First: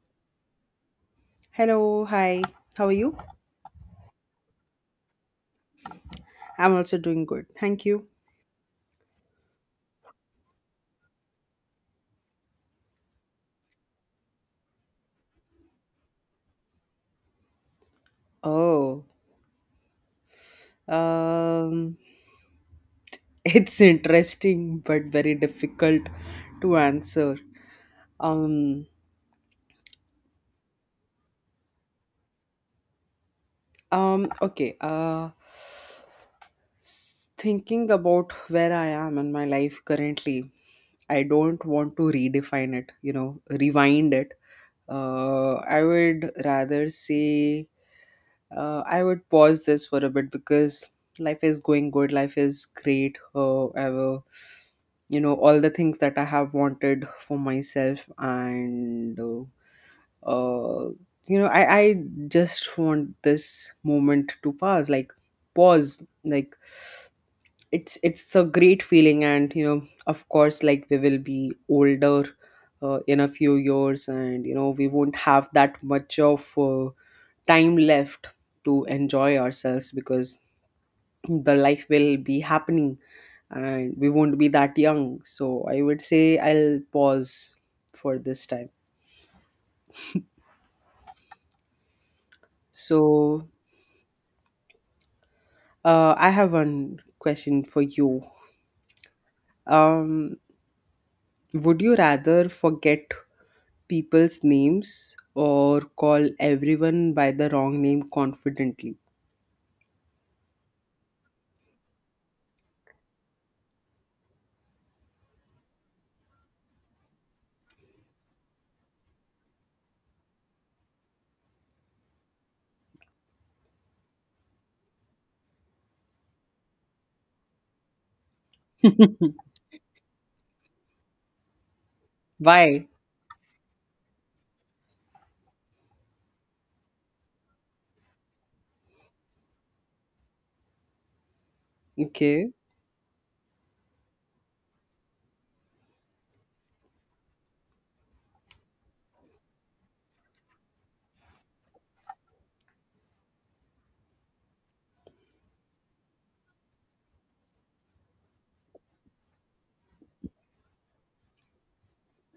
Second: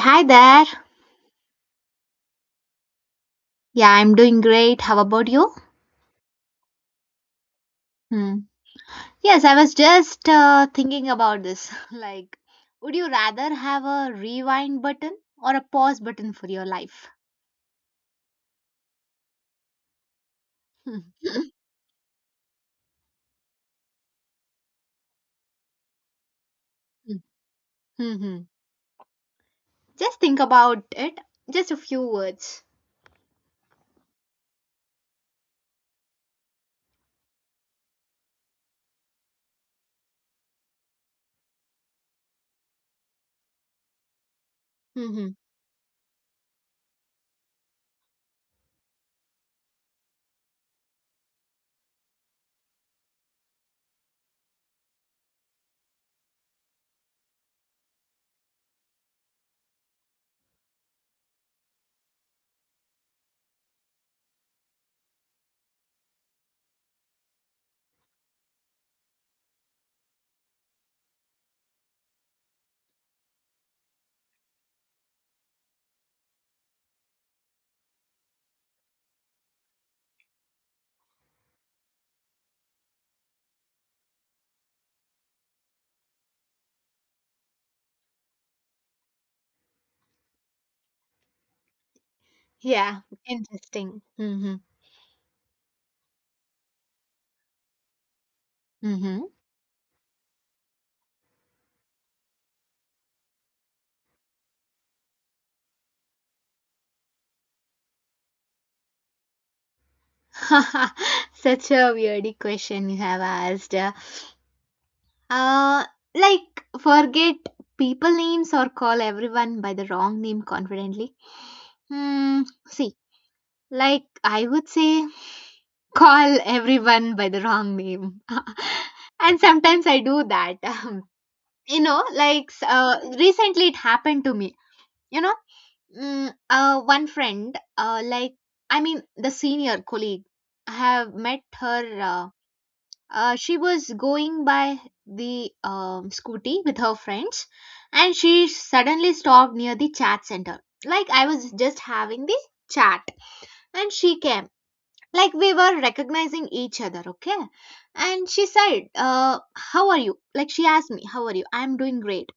Hi there. Hello, hi. How are you? Yeah, I'm doing great. How about you? I'm also doing good. Thank you. Hmm. Yes, I was just thinking about this. Like, would you rather have a rewind button or a pause button for your life? Oh, Hmm. um, it's interesting but very difficult to answer. Hmm. Um, Just think about it. Just a few words. okay. Thinking about where I am in my life currently, I don't want to redefine it. You know, rewind it. Hmm. I would rather say I would pause this for a bit because life is going good. Life is great. I will, you know, all the things that I have wanted for myself, and uh, I just want this moment to pass. Like pause. Like it's a great feeling, and you know, of course, like we will be older. In a few years, and you know we won't have that much of time left to enjoy ourselves because the life will be happening and we won't be that young. So I would say I'll pause for this time. Yeah, So interesting. Hmm. I have one question for you. Hmm. Um, would you rather forget people's names or call everyone by the wrong name confidently? Such a weird question you have asked. Uh, like, forget people names or call everyone by the wrong name confidently. Hmm, see, like I would say, call everyone by the wrong name. And sometimes I do that. you know, like Why? uh, recently it happened to me. You know, one friend, like, I mean, the senior colleague, I have met her. Okay. She was going by the scooty with her friends, and she suddenly stopped near the chat center. Like, I was just having the chat, and she came, like, we were recognizing each other. Okay. And she said, how are you? Like, she asked me, how are you? I'm doing great.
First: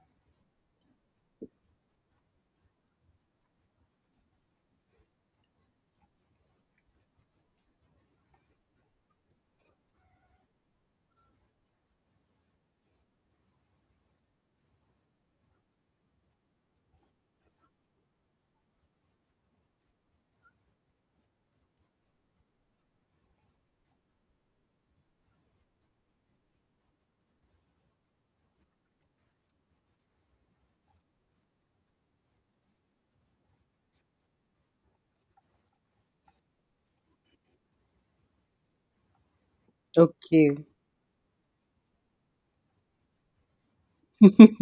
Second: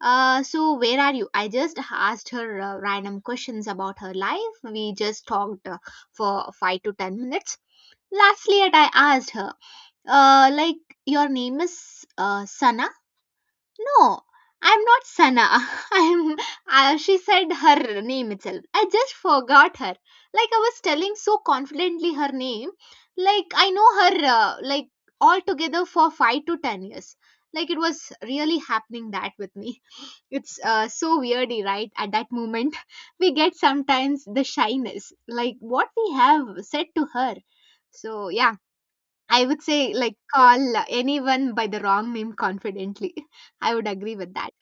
So, where are you? I just asked her random questions about her life. We just talked for 5 to 10 minutes. Lastly, I asked her, like, your name is, Sana? No, I'm not Sana. I'm. She said her name itself. I just forgot her. Like I was telling so confidently her name. Like I know her. Like, altogether for 5 to 10 years. Like it was really happening that with me. It's so weirdy, right? At that moment, we get sometimes the shyness, like what we have said to her. So yeah, I would say, like, Okay. call anyone by the wrong name confidently. I would agree with that.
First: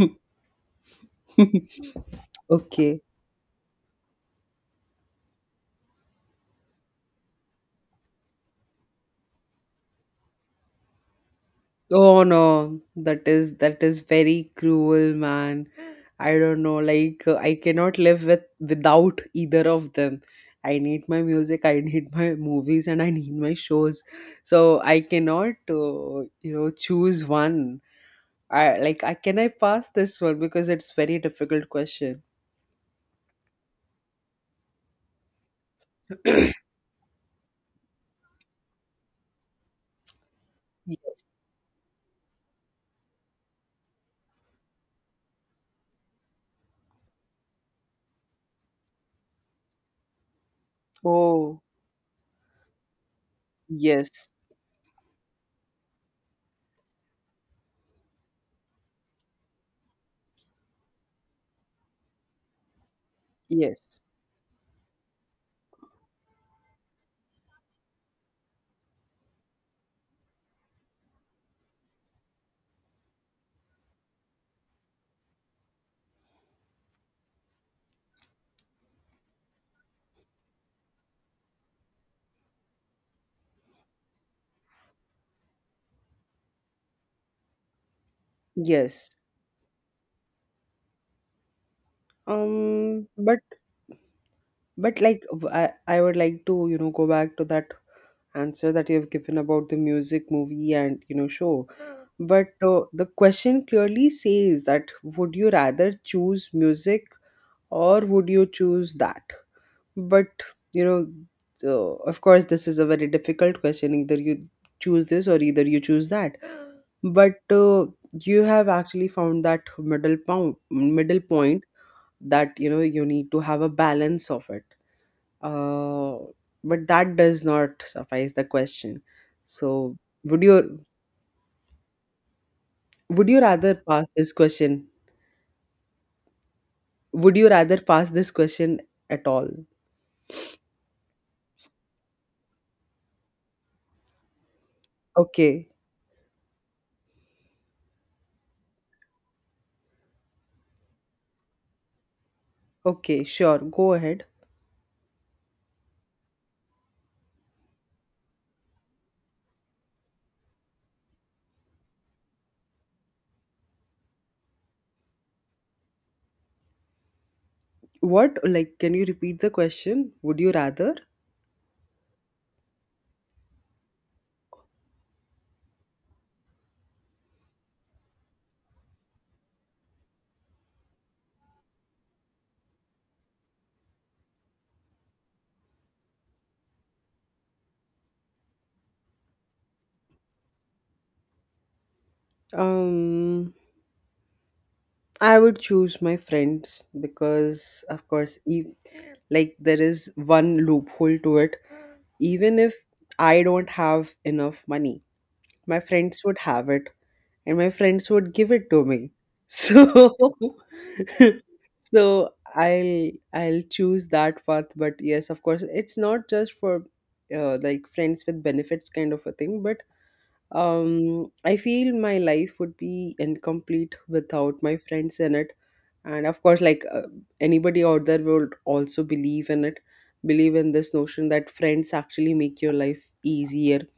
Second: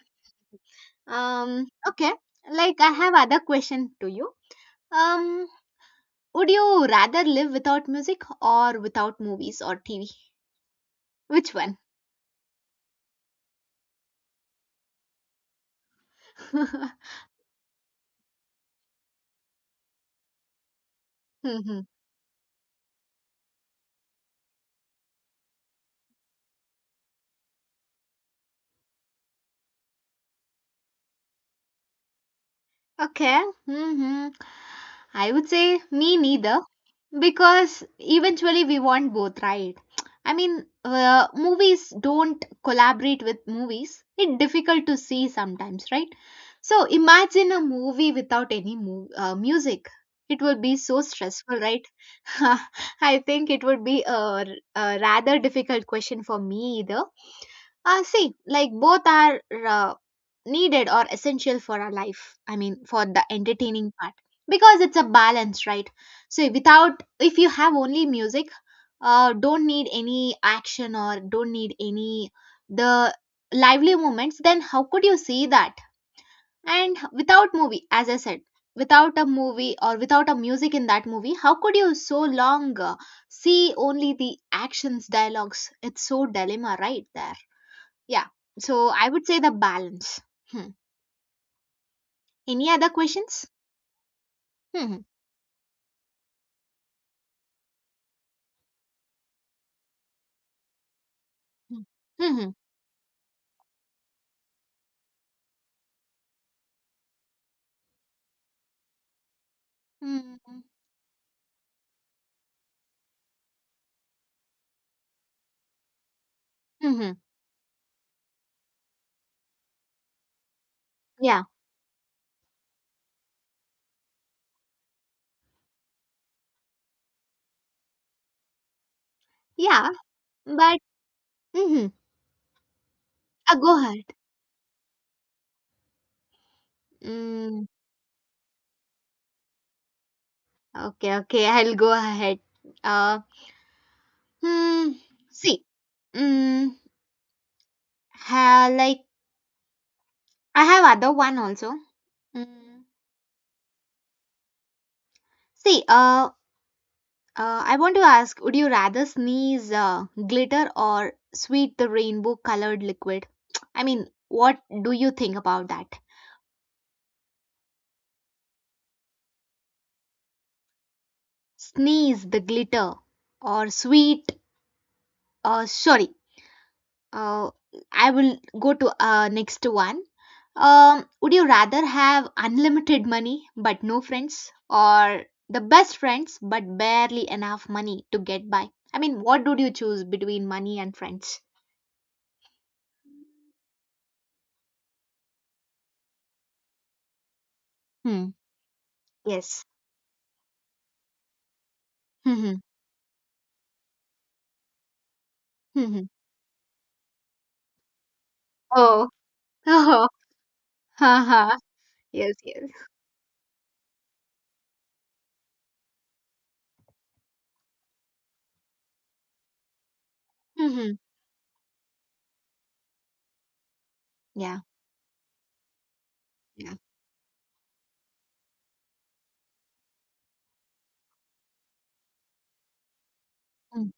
Okay. Like, I okay. have other question to you. Um, would you rather live without music or without movies or TV? Which one? Oh no, that is very cruel, man. I don't know, like I cannot live with without either of them. I need my music, I hmm need my movies, and I need my shows. So I cannot, choose one. I like I can I pass this one because it's very difficult question. Okay. I would say me neither, because eventually we want both, right? I mean, Ye- movies don't collaborate with movies. It's difficult to see sometimes, right? So imagine a movie without any music. It would be so stressful, Oh, right? I think it would be yes, a rather difficult question for me either. See, like, both are uh, needed or essential for our life. I mean, for the entertaining yes, part, because it's a balance, right? So without, if you have only music, don't need any action or don't need any the lively moments, then how could you see that? And without movie, as I said, without a movie or without a music in that movie, how could you so long see only the actions, dialogues? It's so dilemma right there. Yeah. So I yes. would say the balance. Hmm. Any other Um, but questions? but Hmm. like w- I I would like to, you know, go back to that answer that you have given about the music, movie, and show. Hmm. But the question clearly says that would you rather choose music or would you choose that? But Hmm. you know, of course, this is a very difficult question. Either you choose this or either you choose that. Hmm. But you have actually found that middle point, middle Yeah. point that you need to have a balance of it. Uh, but that does not suffice the question. Yeah. So would you But. Hmm. would you rather Go ahead. pass this question? Would you Mm, rather pass this question at all? okay. Okay. I'll go ahead. Uh. Hmm. See. Okay. Mm, like, I have other one also. Mm. Okay, sure. Go ahead. See. I want to ask, would you rather sneeze glitter or sweet the rainbow colored liquid? I mean, what do you think about that? What, like, can you repeat the question? Would you rather? Sneeze the glitter or sweet. Sorry. Uh, I will go to next one. Would you rather have unlimited money but no friends, or the best friends but barely enough money to get by? I mean, what would you choose between money and friends? Um, I would choose my friends because, of Hmm. course, if like Yes. there is one loophole to it, Hmm. even if I don't have enough money, my Hmm. friends would have it and my friends would give it to Oh. me Oh. so Ha ha. so Yes. Yes. I'll choose that path. But yes, of course, it's not just for like friends with benefits kind of a thing, but Hmm. I feel my life would be incomplete without Yeah. my friends in it. And of course, Yeah. like anybody out there would also believe in it, believe in this notion that friends actually make your life easier. Mm.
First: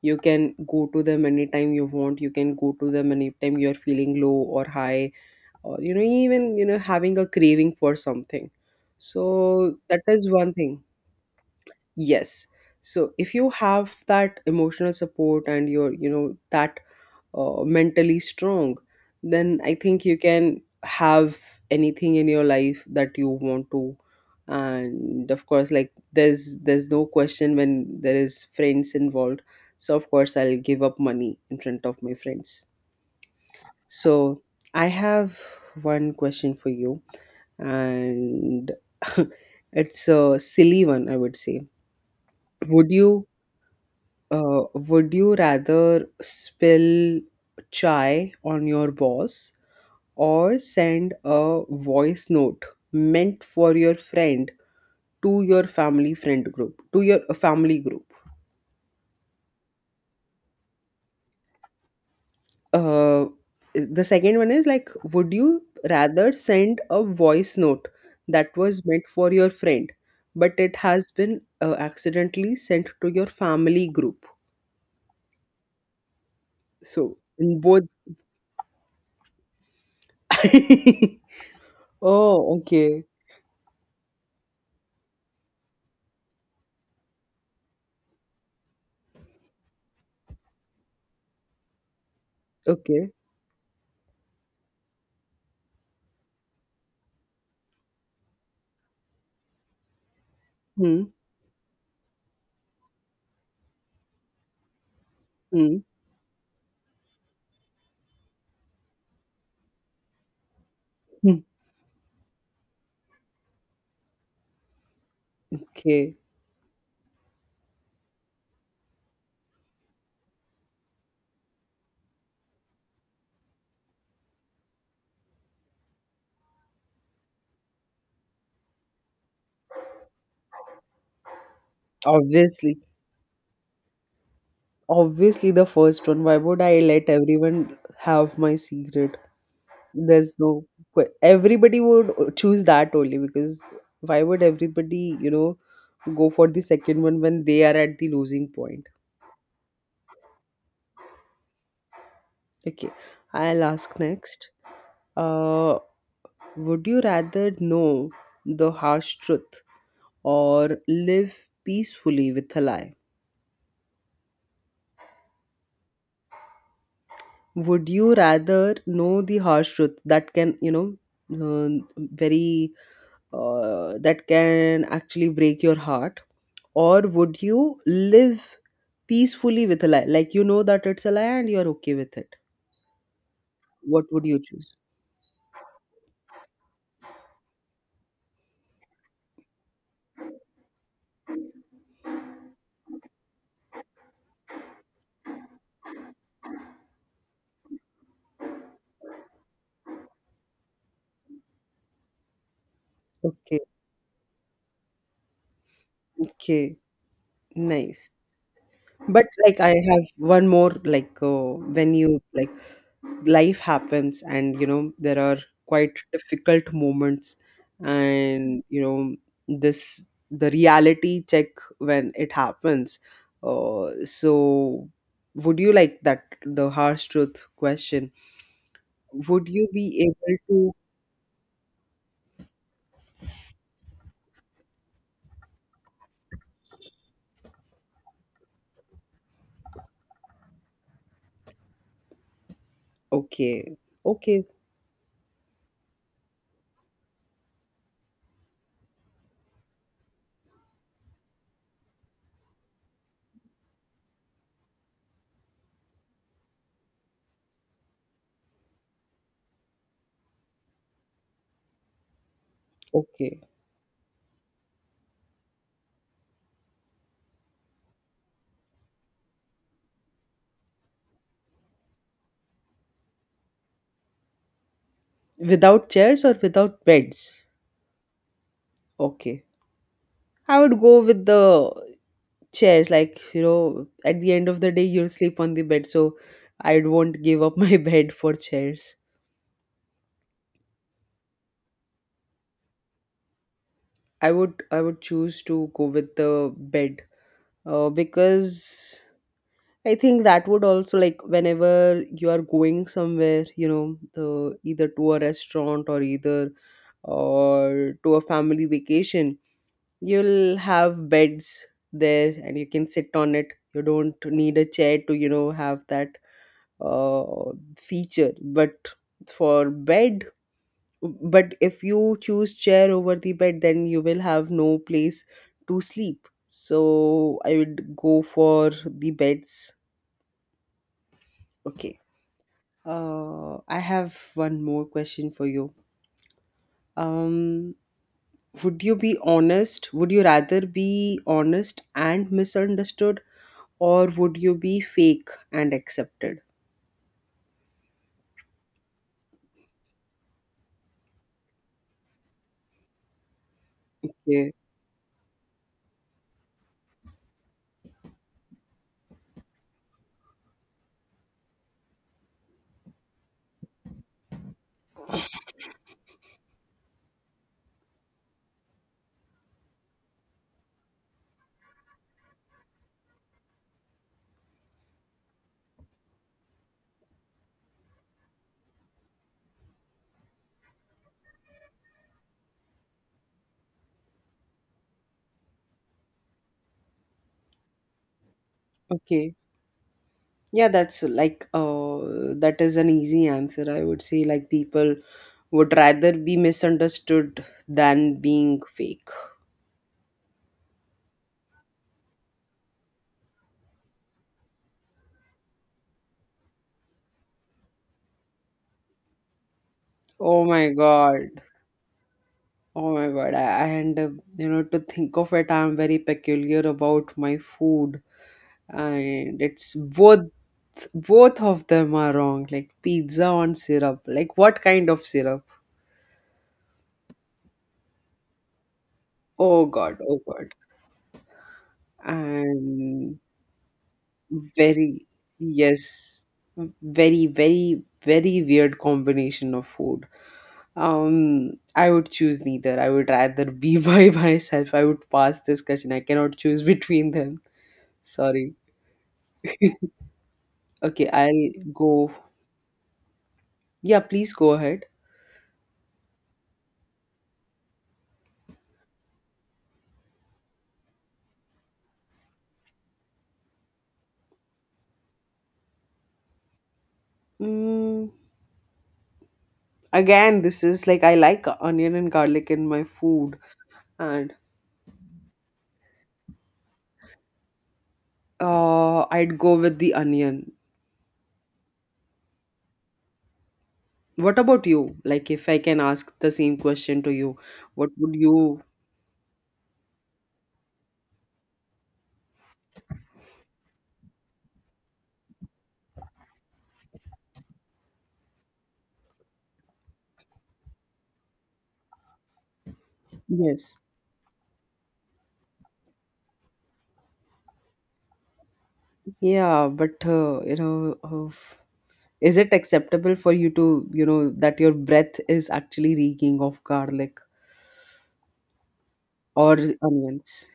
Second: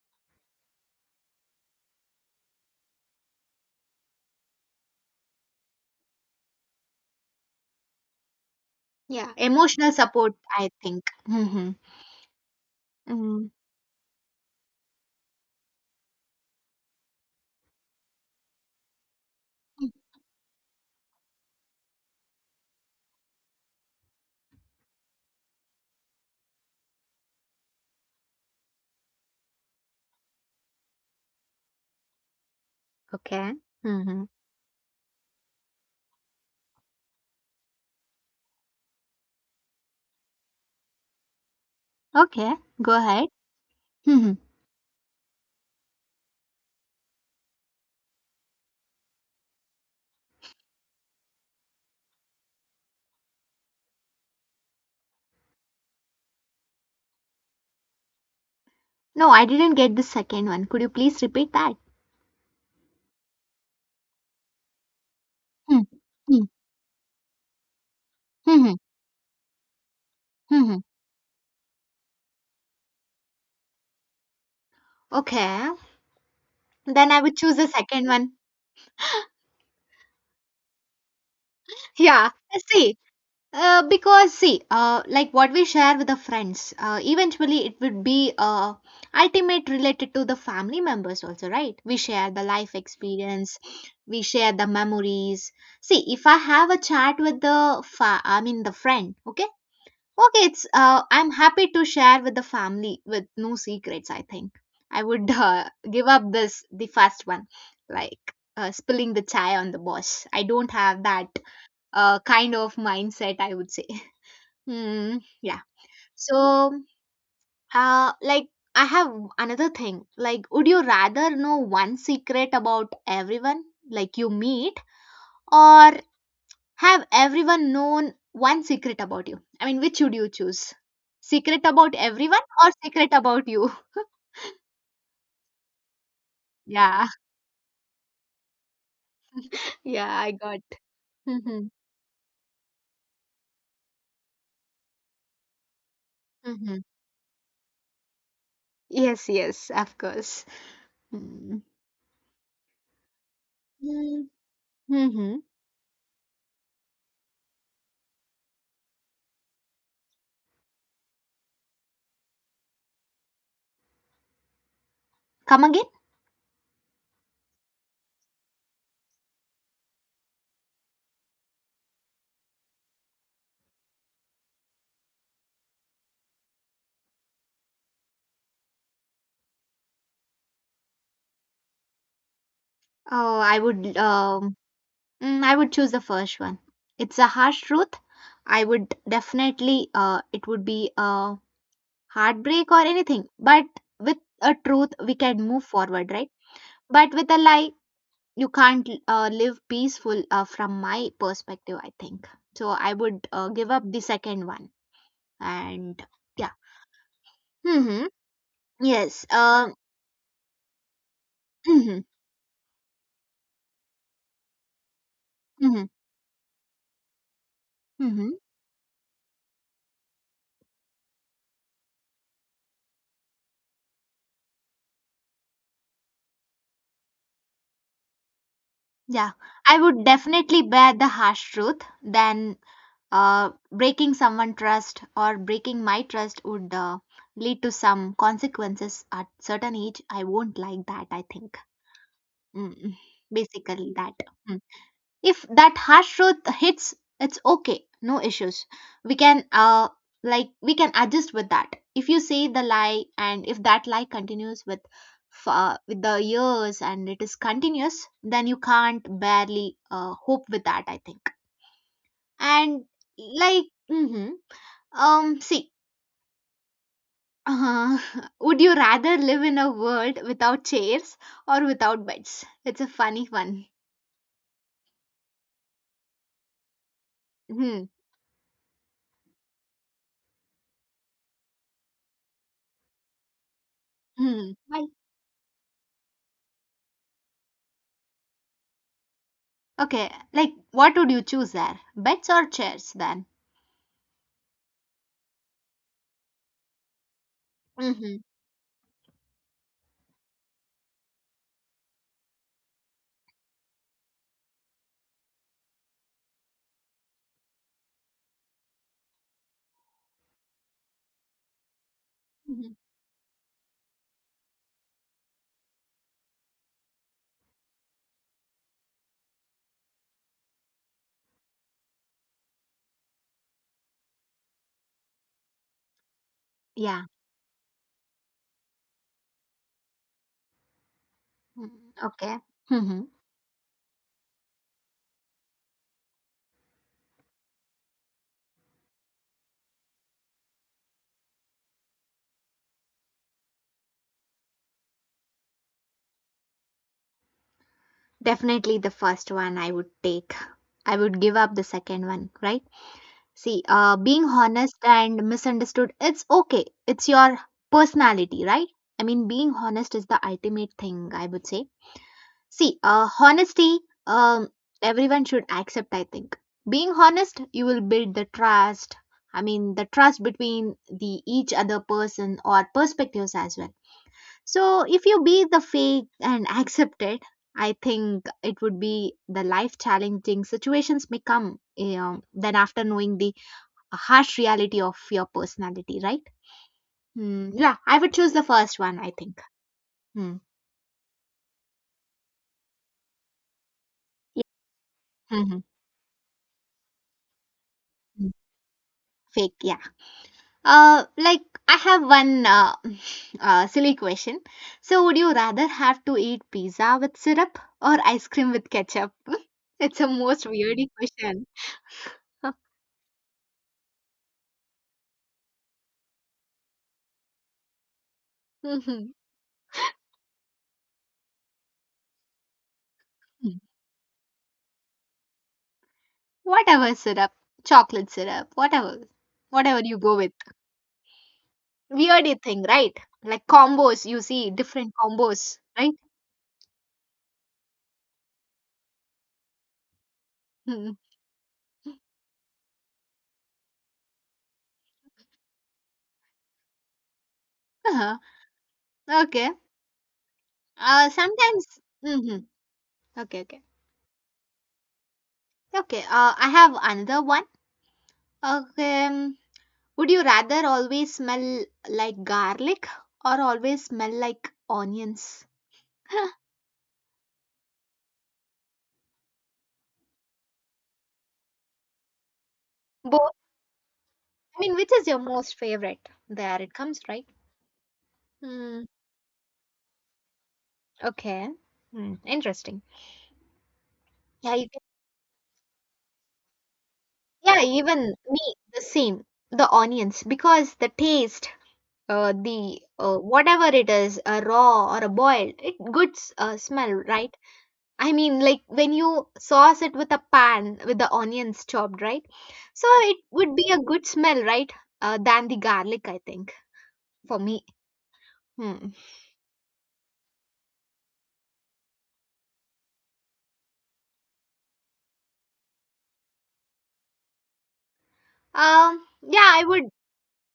You can go to them anytime you want, you can go to them anytime you're feeling low or high, or even having a craving for something. Yeah. So Emotional that is support, one I thing. think. Hmm. Yes, so if Hmm. you have that emotional support and your you know that mentally strong, then I think you can have anything in your life that you want to. And of course, like there's no question when there is friends involved. So of course I'll give up money in front of my friends. Okay. Hmm. So I have one question for you, and it's a silly one, I would say. Okay. would Go you ahead. Hmm. uh, would you rather spill chai on your boss or send a voice note meant for your friend to your family friend group, to your family group? No, I didn't get the second one. Could you please repeat that? Uh, the second one is, like, would you Hmm, rather hmm, send a voice note that hmm, hmm, was meant for your friend but hmm, it hmm. has been accidentally sent to your family group. Okay, then So I would choose in the both. second one. Yeah, Oh, see, okay, because, see, like, what we share with the friends, eventually it would be ultimate related to the family members also, right? We share the life okay. experience, we share the memories. See, if I have a chat with I mean the friend, okay. Okay, it's Hmm, I'm happy to share with the family with no secrets. I think I would hmm. give up this the first one, like spilling the chai on the boss. I don't have that Hmm. Kind of mindset. I would say. Hmm. Yeah. Okay. So, like, I have another thing. Like, would you rather know one secret about everyone like you meet, or have everyone known one secret about you? I mean, which should you choose? Secret about everyone or obviously secret about you? Obviously, the first one. Why would I Yeah, let everyone have my secret? yeah, I There's got. no Mm-hmm. everybody would choose that only because why would everybody, you know, go for the Mm-hmm. second one when they are at the losing point? Yes, yes, of course. Okay, I'll ask Mm-hmm. next. Uh, would you rather know the harsh truth or live peacefully with a lie? Come again? Would you rather know the harsh truth uh, very that can actually break your heart, or would you live peacefully with a lie, like you know that it's a lie and you're okay with it? Oh, I would. What would you choose? I would choose the first one. It's a harsh truth. I would definitely. It would be a heartbreak or anything. But with a truth, we can move forward, right? But with a lie, you can't live peaceful, from my perspective, I think. So I would Okay. give up the second one. And yeah. Okay. Hmm. Nice. Yes. But, like, I have one more, like when Hmm. you, like, life happens and there are Hmm. quite difficult moments, Hmm. and this the reality check when it happens. So would you, like that the harsh truth question, Yeah, would you I would be able definitely to? bear the harsh truth then. Breaking someone trust or breaking my trust would lead to some consequences at certain age, I won't like that, I think. Mm. Okay. Basically that, Okay. if that harsh truth hits, it's okay, no issues. We can uh like we can adjust with that. If you say the lie and if that lie continues with the years, and it is continuous, then you can't barely hope with that, I think. And Okay. like. Hmm. See, uh, would you rather live in a world without chairs or without beds? It's a funny one. Without chairs or without beds? Hmm. Okay, I would go with the chairs. Like, you know, at the end Hmm. of the day Why? you'll sleep on the bed, so I won't give up my bed for chairs. Okay, like, what would you choose there? Beds or chairs then? I would choose to go with the bed uh, Mm-hmm. because I think that would also, like whenever you are going somewhere, you know the either to a restaurant or either or to a family vacation, you'll have beds there and you Hmm. can sit on it. You don't need a chair to have that feature. But for bed, but if you choose chair over the bed, then you will have no place to sleep, Yeah. so I would go for the beds. Mm, Okay. okay. Hmm. I have one more question for you. Um would you be honest would you rather be honest and misunderstood, or would you be fake and accepted? Definitely the first one I would take. I would give up the second one, right? See, being Okay. honest and misunderstood, it's okay. It's your personality, right? I mean, being honest is the ultimate thing, I would say. See, honesty, um, everyone should accept, I think. Being honest, you will build the trust. I mean, the trust between the each other person or perspectives as well. So, if you be the fake and accept it, I think it would be the life challenging situations may come, then after knowing the harsh reality of your personality, right? Hmm, yeah, I would choose the first one, I Okay. think. Hmm. Yeah, that's like that is an easy answer. I would say, Yeah. like, people Mhm. would rather be misunderstood than Mm. being fake. Fake, yeah. Like, I have one silly question. So, would you rather have to eat pizza with syrup or ice cream with ketchup? It's a Oh most my weird god. question. Oh my god. And to think of it, I'm very peculiar about my food, Mhm. and it's both of them are wrong. Like pizza on syrup. Like what kind of syrup? Whatever syrup, chocolate syrup, whatever, Oh whatever you god. go Oh with. god. Weird thing, right? And Like combos, you see different very, combos, right? yes, very, very, very weird combination of food. Mhm. I would choose neither. I would rather be by myself. I would pass this question. I cannot choose between them. Uh-huh. Sorry. Okay. Okay, I'll Sometimes. go. Hmm. Okay, okay, Yeah, please go ahead. okay. I have another one. Okay. Would you rather always smell like garlic or always smell like onions? Mm, again, this is like I like onion and garlic in my Both. food, and I mean, which is your most favorite? There it comes, right? Hmm. I'd go with the onion. Okay. Hmm. Interesting. What Yeah. about You can, you? Like, if I can ask the same question to you, yeah. what Even would me, you? the same. The onions, because the taste, the whatever it is, a raw or a boiled, it good smell, right? I mean, like when you sauce it with a pan with the onions chopped, right? So it would be a Yes. good smell, right? Than the garlic, I think, for me. Hmm. Yeah, but you know, is it acceptable for you to, that your breath is actually reeking of garlic Yeah, or I would. onions?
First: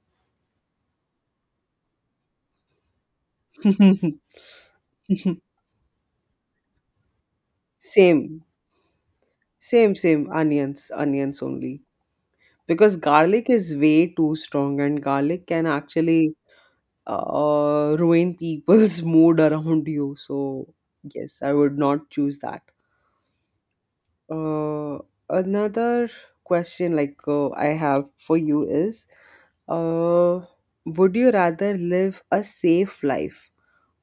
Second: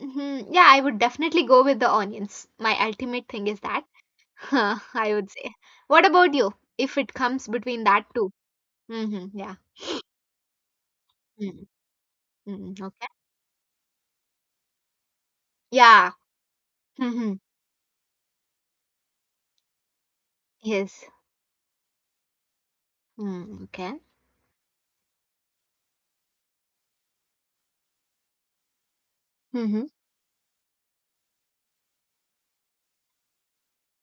Mhm, yeah, I would definitely go with the onions. My ultimate thing is that. I would say. What about you? If it comes between that two. Same, Mm-hmm, yeah. same, same. Onions, onions Mm-hmm, only. mm-hmm, Because okay. garlic is way too strong, and garlic can Yeah. actually Mm-hmm, ruin people's mood around you. So, yes. yes, I would not choose that. Mm, okay. Uh, another question, like I have for you, is Mm-hmm. uh, would you rather live a safe life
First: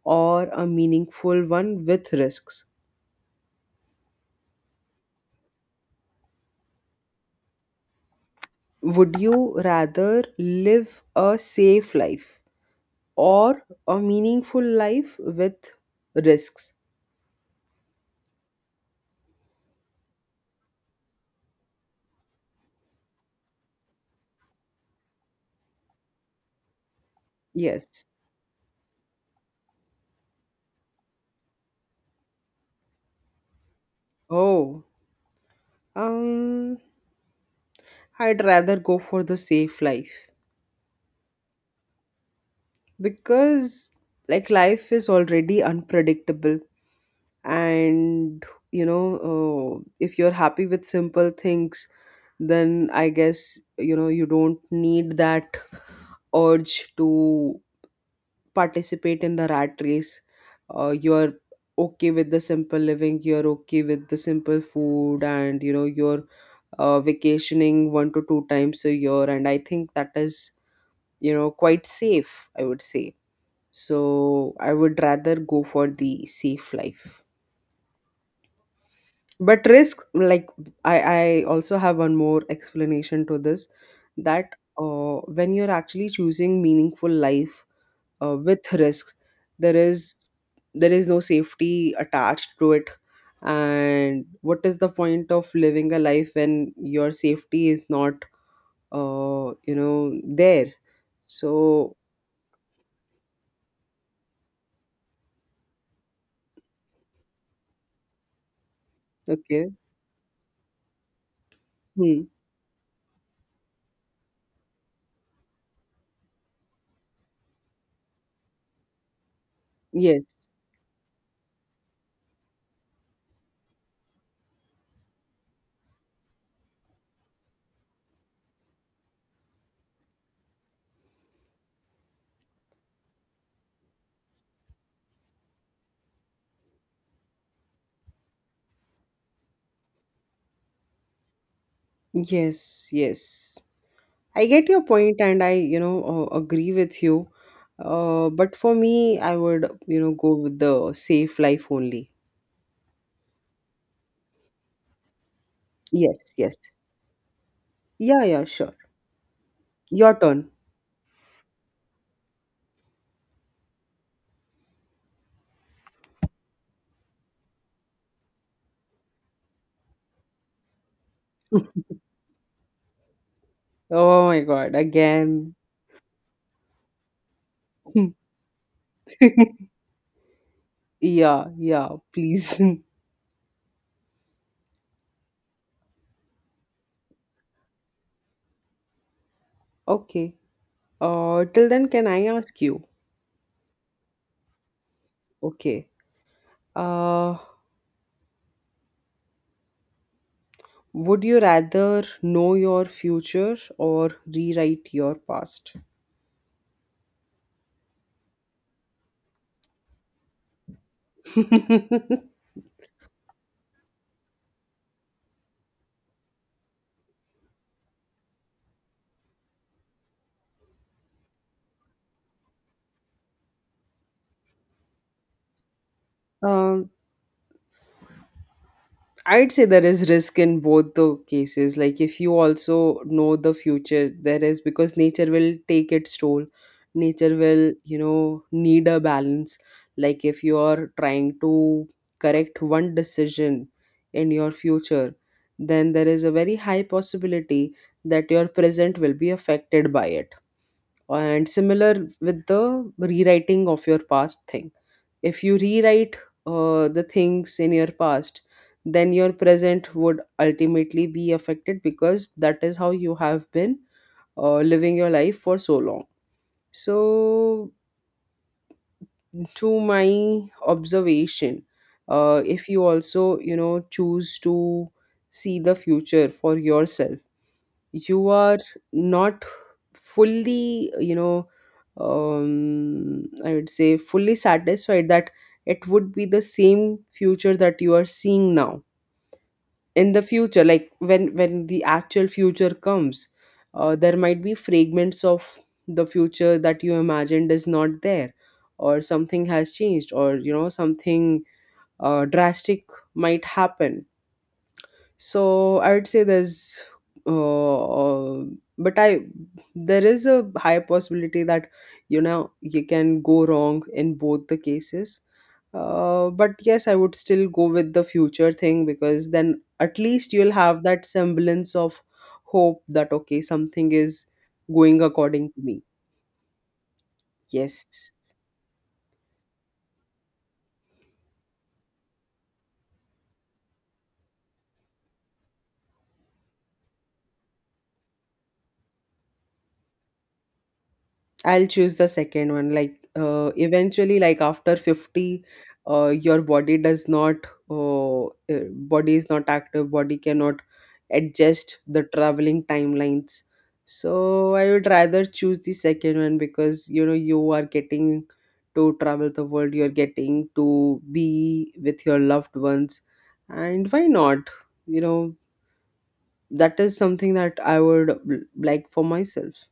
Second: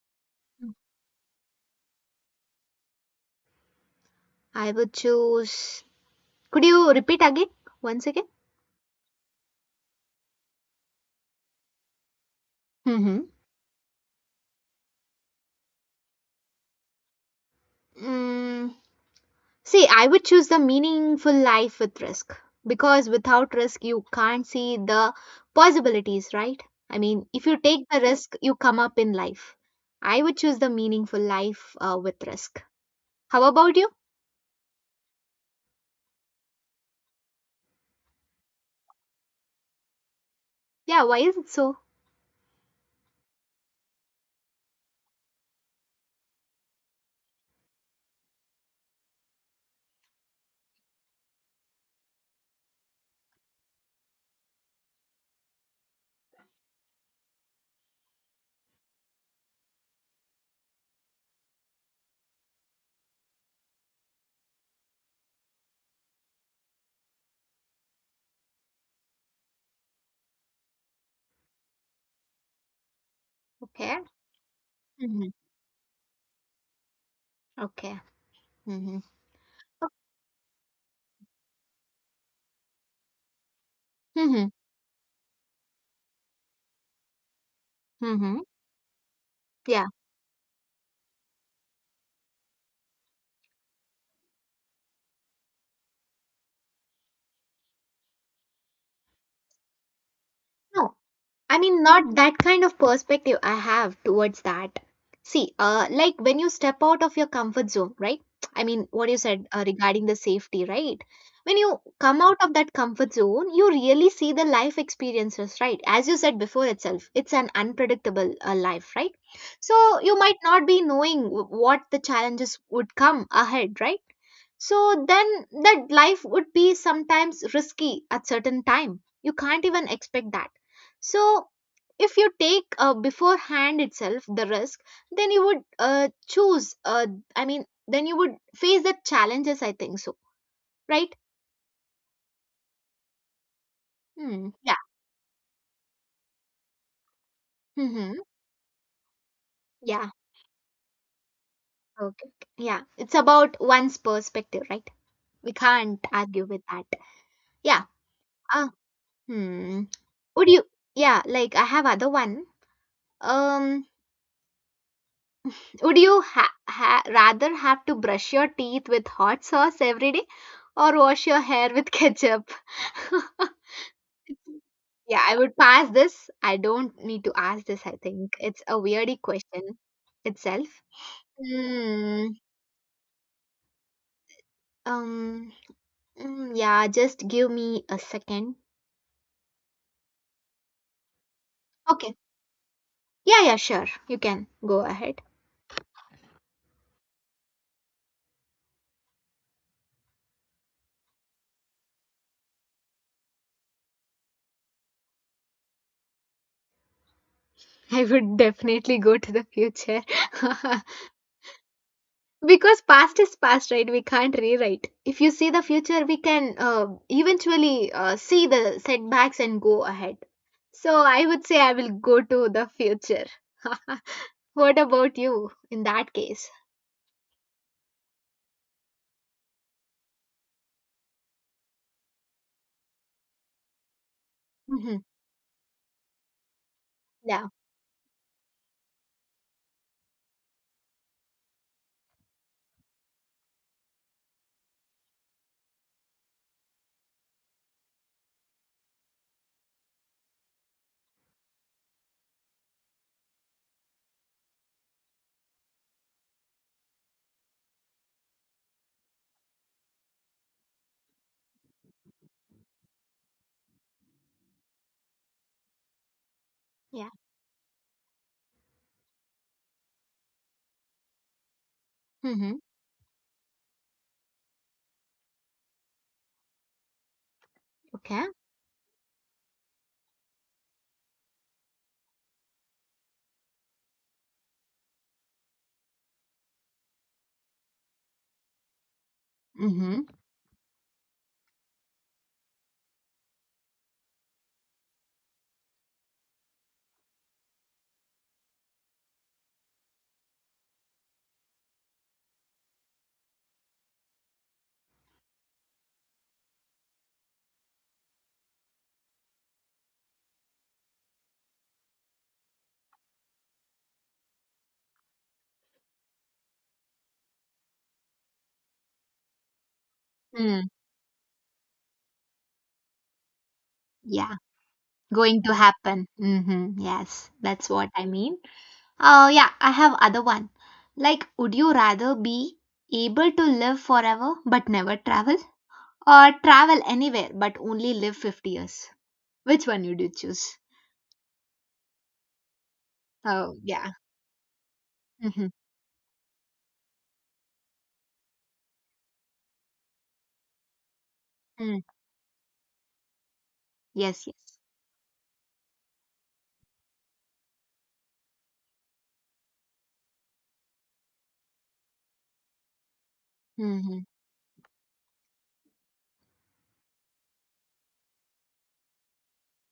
or a meaningful one with risks? I would choose. Could you repeat again? Once again? Would you rather live a safe life Mm-hmm. or a meaningful life with risks? Mm, See, I would choose the meaningful life with risk, because without risk, you can't see the possibilities, right? I mean, if you take the Yes. risk, you come up in life. I would choose the meaningful life with risk. How about you? Oh, um, I'd rather go for the safe life. Yeah, why is it so? Because like life is already unpredictable, and you know if you're happy with simple things, then I guess, you don't need that urge to participate in the rat race. You're okay with the simple living, you're okay with the simple food, and you're vacationing one to two times a year, and I think that is, quite safe, I would say. Okay. So I would Hmm. rather go for the safe life. Okay. Hmm. But risk, like, I also have one more explanation to this, Hmm. that when you're actually choosing meaningful life Hmm. with risk, there Yeah. is there is no safety attached to it, and what is the point of living a life when your safety is not there. No, I mean, So, not that kind of perspective I have towards that. See, like, when you step out of your comfort zone, right? I mean, what you said okay. regarding the safety, right? When you come Hmm. out of that comfort zone, you really see the life experiences, right? As you said before itself, it's an unpredictable life, right? So you might Yes, not be knowing what the challenges would come ahead, right? So then that life would be sometimes risky at certain time. You can't even expect that. So if you take beforehand itself the risk, then you would choose. I mean, then you would face the challenges. I think so, right? yes, yes. I Hmm. get Yeah. your point, and I, agree with you. Hmm. But for me, I would, Yeah. Go with the safe life only. Okay. Yeah. It's about one's perspective, right? We can't Yes, argue yes. with that. Yeah. Yeah, yeah, Ah. sure. Hmm. Your Would turn. you? Yeah. Like, I have other one. Um. Would you rather have to brush your teeth with hot sauce every day or wash your hair with ketchup? Oh my God, Yeah, I would again. pass this. I don't need to ask this, I think. It's a weirdy question itself. Yeah, yeah, Hmm. please. Um. Yeah, just give me a second. Okay. Till then, can Okay. I ask you? Yeah, yeah, sure. You can go ahead. Okay. Uh, would you rather know your future or rewrite your past? I would definitely go to the future. Because past is past, right? We can't rewrite. If you see the future, we can eventually see the setbacks and go ahead. So I would say I will go to the future. What about you in that case? Um, I'd say there is risk in both the cases. Like if you also know the future, there is, because Hmm. nature will take its toll. Nature Yeah. will, you know, need a balance. Like if you are trying to correct one decision in your future, then there is a very high possibility that your present will be affected by it. And similar with the rewriting of your past thing, if you rewrite the things in your past, then your present would ultimately be affected because that is how you have been living your life for so long. Yeah. So, to my observation, Hmm. if you also, you know, choose to see the future for yourself, Okay. you are not fully I would say fully satisfied that it would be the same future that you are seeing now Mm-hmm. in the future, like when the actual future comes. There might be fragments of the future that you imagined is not there, or something has changed, or you know something drastic might happen. So I would say there's, uh, but I there is a high possibility that, you know, you can go wrong in both the cases. But yes, I would still go with the future thing because then at least you'll Mm, have that semblance of hope that, okay, something is yeah, going going according to to me. happen. Mm-hmm. Yes, that's what I Yes. mean. Oh, yeah, I have other one. Like, would you rather be able to live forever but never travel? Or travel anywhere but only live 50 years. Which one would you choose? I'll choose the second one. Like, Oh, yeah. eventually, like after 50, Mm-hmm. Your body does not, uh, uh, body is not active, body cannot adjust Mm. the traveling timelines. Yes, So yes. I would rather choose the second one because, you know, you are getting to travel the world, you're getting to be with your loved ones. And Mm-hmm. why not? You know, that is something that I would like for myself.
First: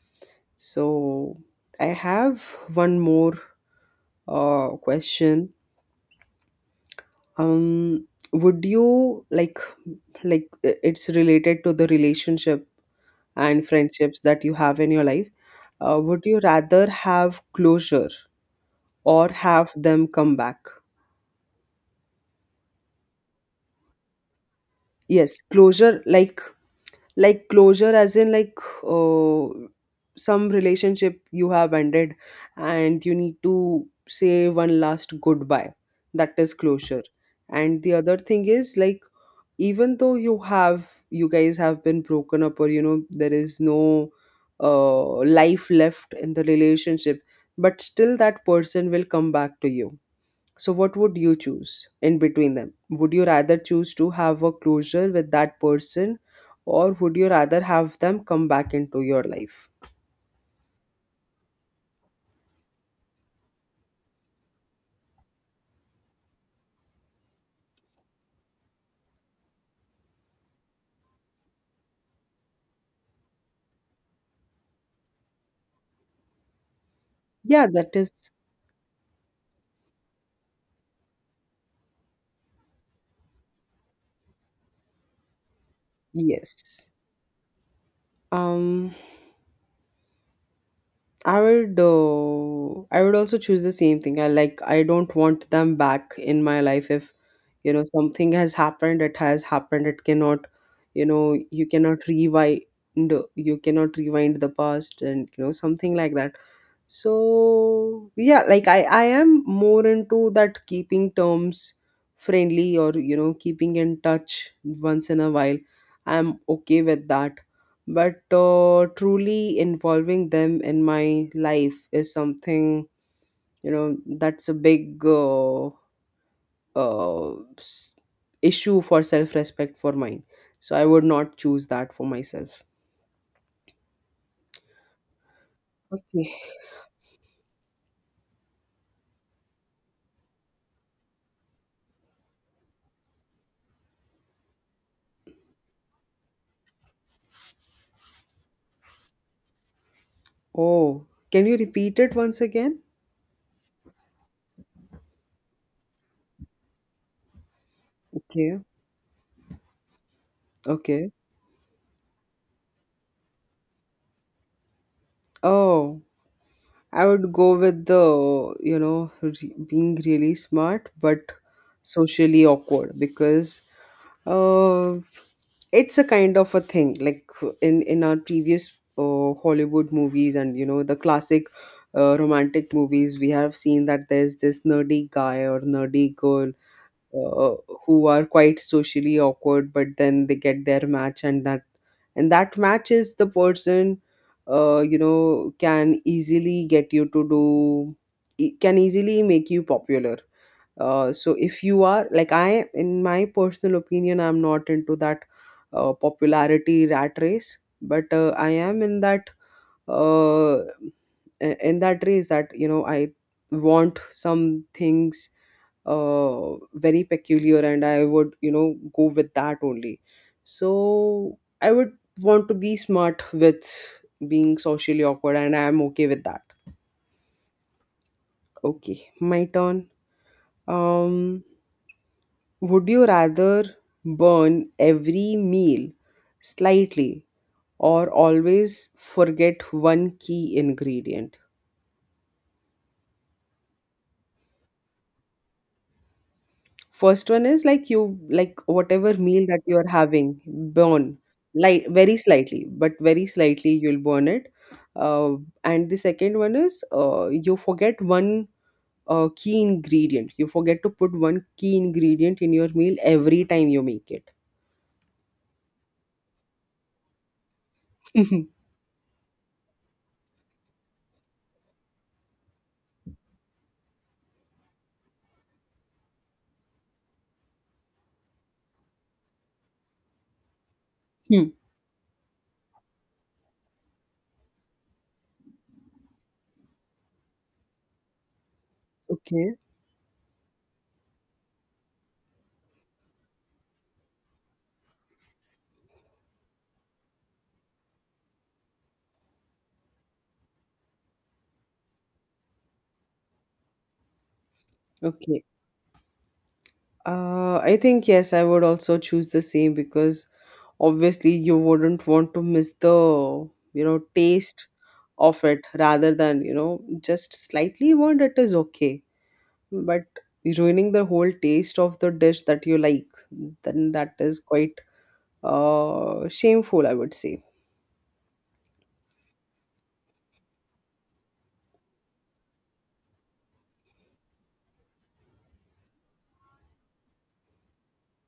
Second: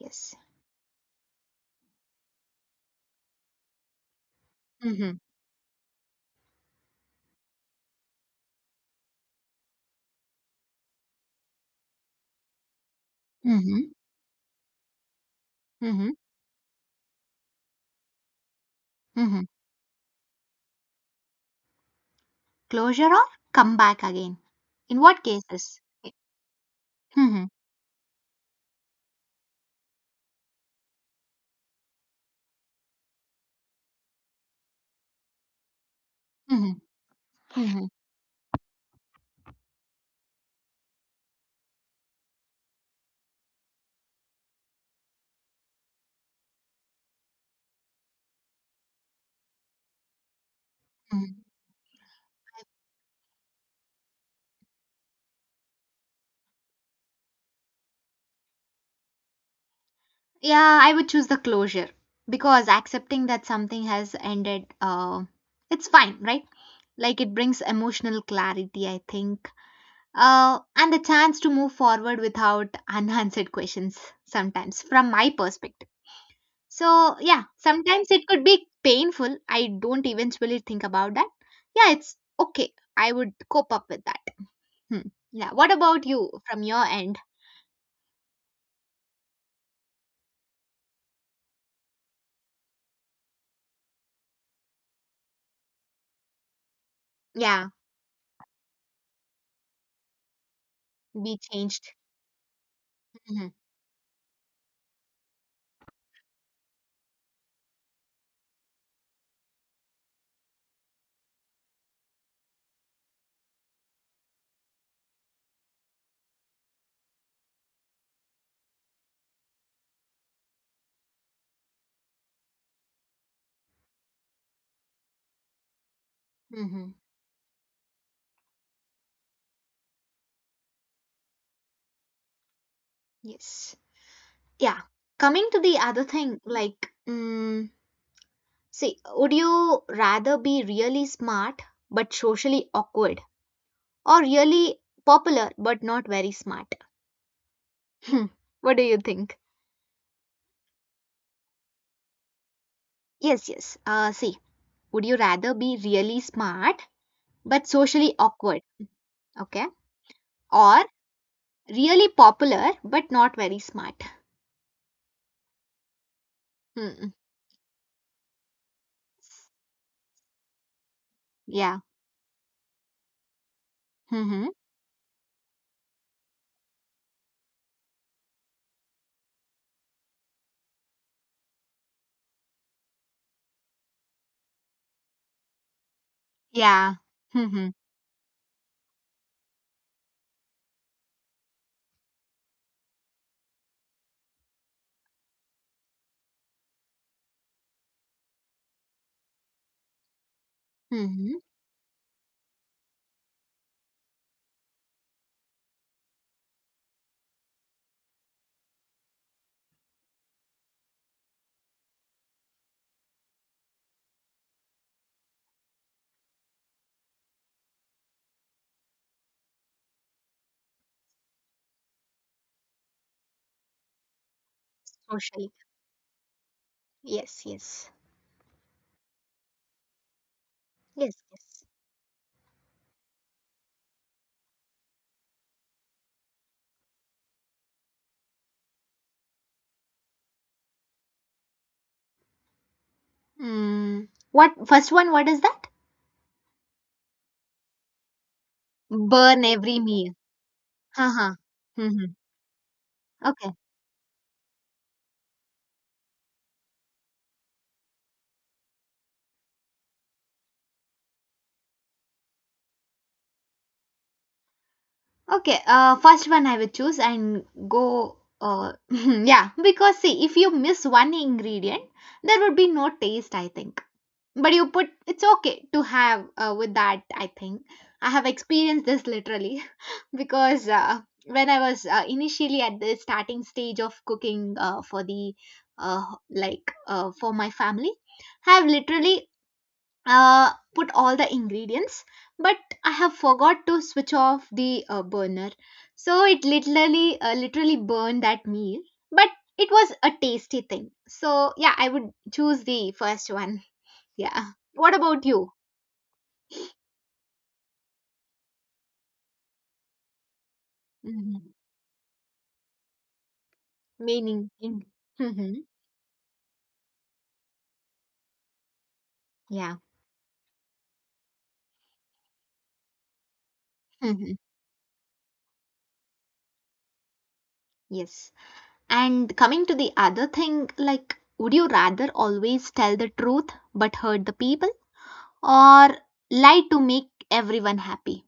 Yes. So I have one more Mm-hmm. question. Would you like it's related to the relationship and Mm-hmm. friendships that you have in your life? Mm-hmm. Would you rather have closure or Mm-hmm. have them come back? Closure or come back again? In what Yes, cases? closure, like. Mm-hmm. Like closure, as in like, uh, some relationship you have ended and you need to say one last goodbye. That is Mm-hmm. closure. And Mm-hmm. the other thing is like, even though you guys have been broken up, or you know there is no life left in the relationship, but still that person will come back to you. So, what would you Mm-hmm. choose in between them? Would you rather choose to have a closure with that person, or would you rather have them come back into your life? Yeah, I would choose the closure because accepting that something has ended, it's fine, right? Like it brings emotional clarity, I think, and the chance to move forward without unanswered questions sometimes from my perspective. So yeah, Yeah, that sometimes it is could be painful. I don't eventually think about that. Yeah, it's okay. I would cope up with that. Hmm. Yeah, what about you from your yes. end? Um, I would, I would also choose the same thing. I like, I don't want them back in my life. If Yeah, you know something has happened, it has happened. It cannot, you know, we you changed. cannot rewind. Hmm. You cannot rewind the past, and you know something like that. So yeah, like I am more into that, keeping terms friendly, or you know, keeping in touch once in a while. I'm okay with that. But truly involving them in my life is something, you know, that's a big Hmm. uh, s- issue for self-respect for mine. So I would not choose that for myself. Yes. Yeah, coming to the other Okay. thing like, mm, see, would you rather be really smart but socially awkward or really popular but not very smart. Hmm, what do you think? Oh, can you repeat it once again? Yes, yes. See, would you rather be really smart but socially Okay. awkward? Okay. Or Okay. really popular but not very smart? Oh. I Hmm. would go with the, you know, being really smart but Yeah. socially awkward because Mm-hmm. uh, it's a kind of a thing. Like, in our previous Hollywood movies, and you know, the classic romantic movies, we have seen that there's this nerdy guy or nerdy girl, Yeah. uh, Mm-hmm. who are quite socially awkward, but then they get their match, and that, and that match is the person you know can easily get you to do, can easily make you popular. So Mm-hmm. if you are like, I in my personal opinion, I'm not into that popularity rat race, but I am in that uh, in that race that, you know, I want some things very peculiar, and I would, you know, go with that only. So I would want to be smart with being socially awkward, Socially. and I am okay with that. Yes, yes. Okay, my turn. um Yes, yes. Would you rather burn every meal slightly, or always forget one key ingredient? Mm. What, first one, what is that? First one is like, you like whatever meal Burn that you every are meal. having, burn Uh-huh. light Mm-hmm. very slightly, but very Okay. slightly you'll burn it. Uh, and the second one is, you forget one key ingredient. You forget to put one key ingredient in your meal every time you make it. Okay, first one I will choose and go. Yeah, because see, if you miss one ingredient, there would be no taste, I think. But you put it's okay to have with that, I think. I have experienced this literally because when Hmm. I was initially at the starting stage of cooking for the for my family, I have literally Okay. Put all the ingredients, but I have forgot to switch off the burner. So it literally burned that meal, but it was a tasty thing. So yeah, I would choose the first one. Yeah, what about Okay. you? I think yes, I would also choose the same because obviously Mhm. you wouldn't want to miss the, you know, Meaning taste in. of Hmm. it, rather than, you know, just slightly burnt, it is okay. Yeah. But ruining the whole taste of the dish that you like, then that Hmm. is quite shameful, I would say. Yes. And coming to the other thing, like would you rather always tell the truth but hurt the people or lie to make everyone happy?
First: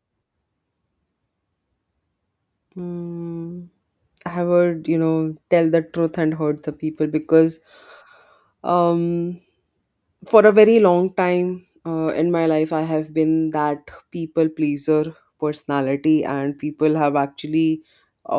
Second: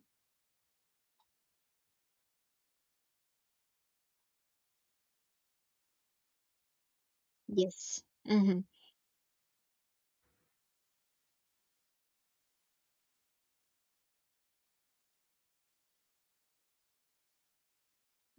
Mm, I would, you know, tell the truth and hurt the people because Yes. Mm-hmm. um for a very long time in my life, I have been that people pleaser personality, and people have actually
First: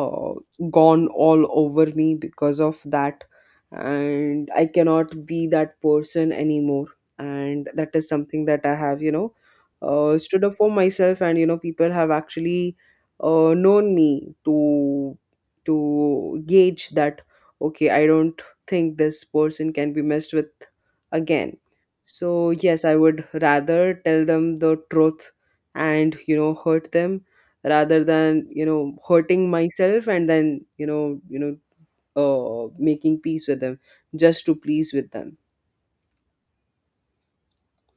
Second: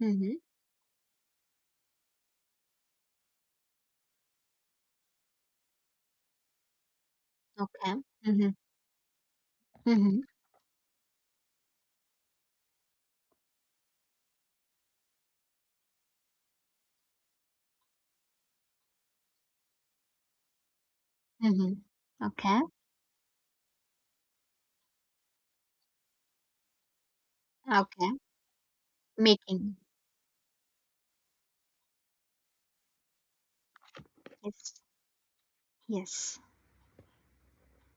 Mm-hmm. gone all over me because of that. And I cannot be that person anymore. And that Okay. is something Mm-hmm. that I have, you know, Mm-hmm. stood up for myself. And, you know, people have actually known me to gauge that, okay, I don't think this person can be messed with again. Mm-hmm. So, Okay. yes, I would rather tell them the truth and, you know, hurt them, rather Okay. than, you know, hurting Making. myself, and then, you know, making peace with them just to Yes. please with them. Yes.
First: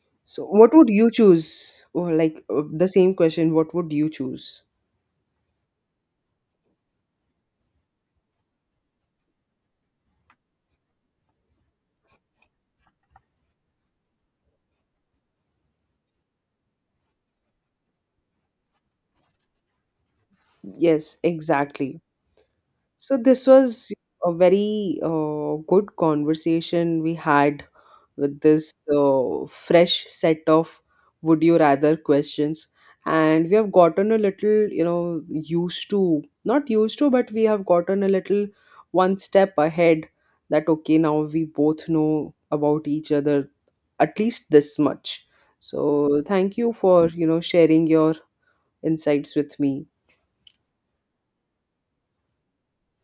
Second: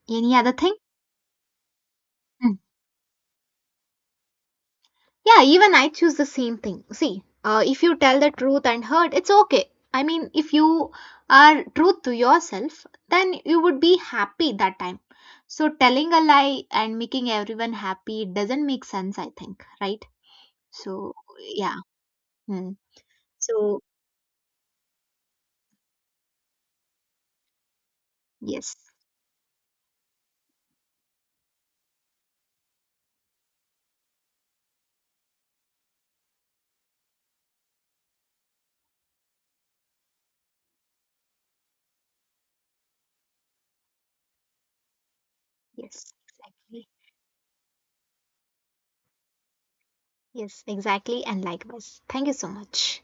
Any So, other thing? what would you choose? Or like Mm. The same question, what would you choose? Yeah, even I choose the same thing. See, if you tell the truth and hurt, it's okay. I mean, if you are truth to yourself, then you would be happy that time. So telling a lie and making everyone happy it doesn't make sense, I think, right? So Yes, yeah. exactly. Hmm. So this So was a very good conversation we had with this yes, fresh set of would you rather questions, and we have gotten a little, you know, used to, not used to, but we have gotten a little one step ahead, that okay, now we both know about each other at least this much. yes. So thank you for, you know, sharing your insights with me Yes, exactly. And likewise. Thank you so much.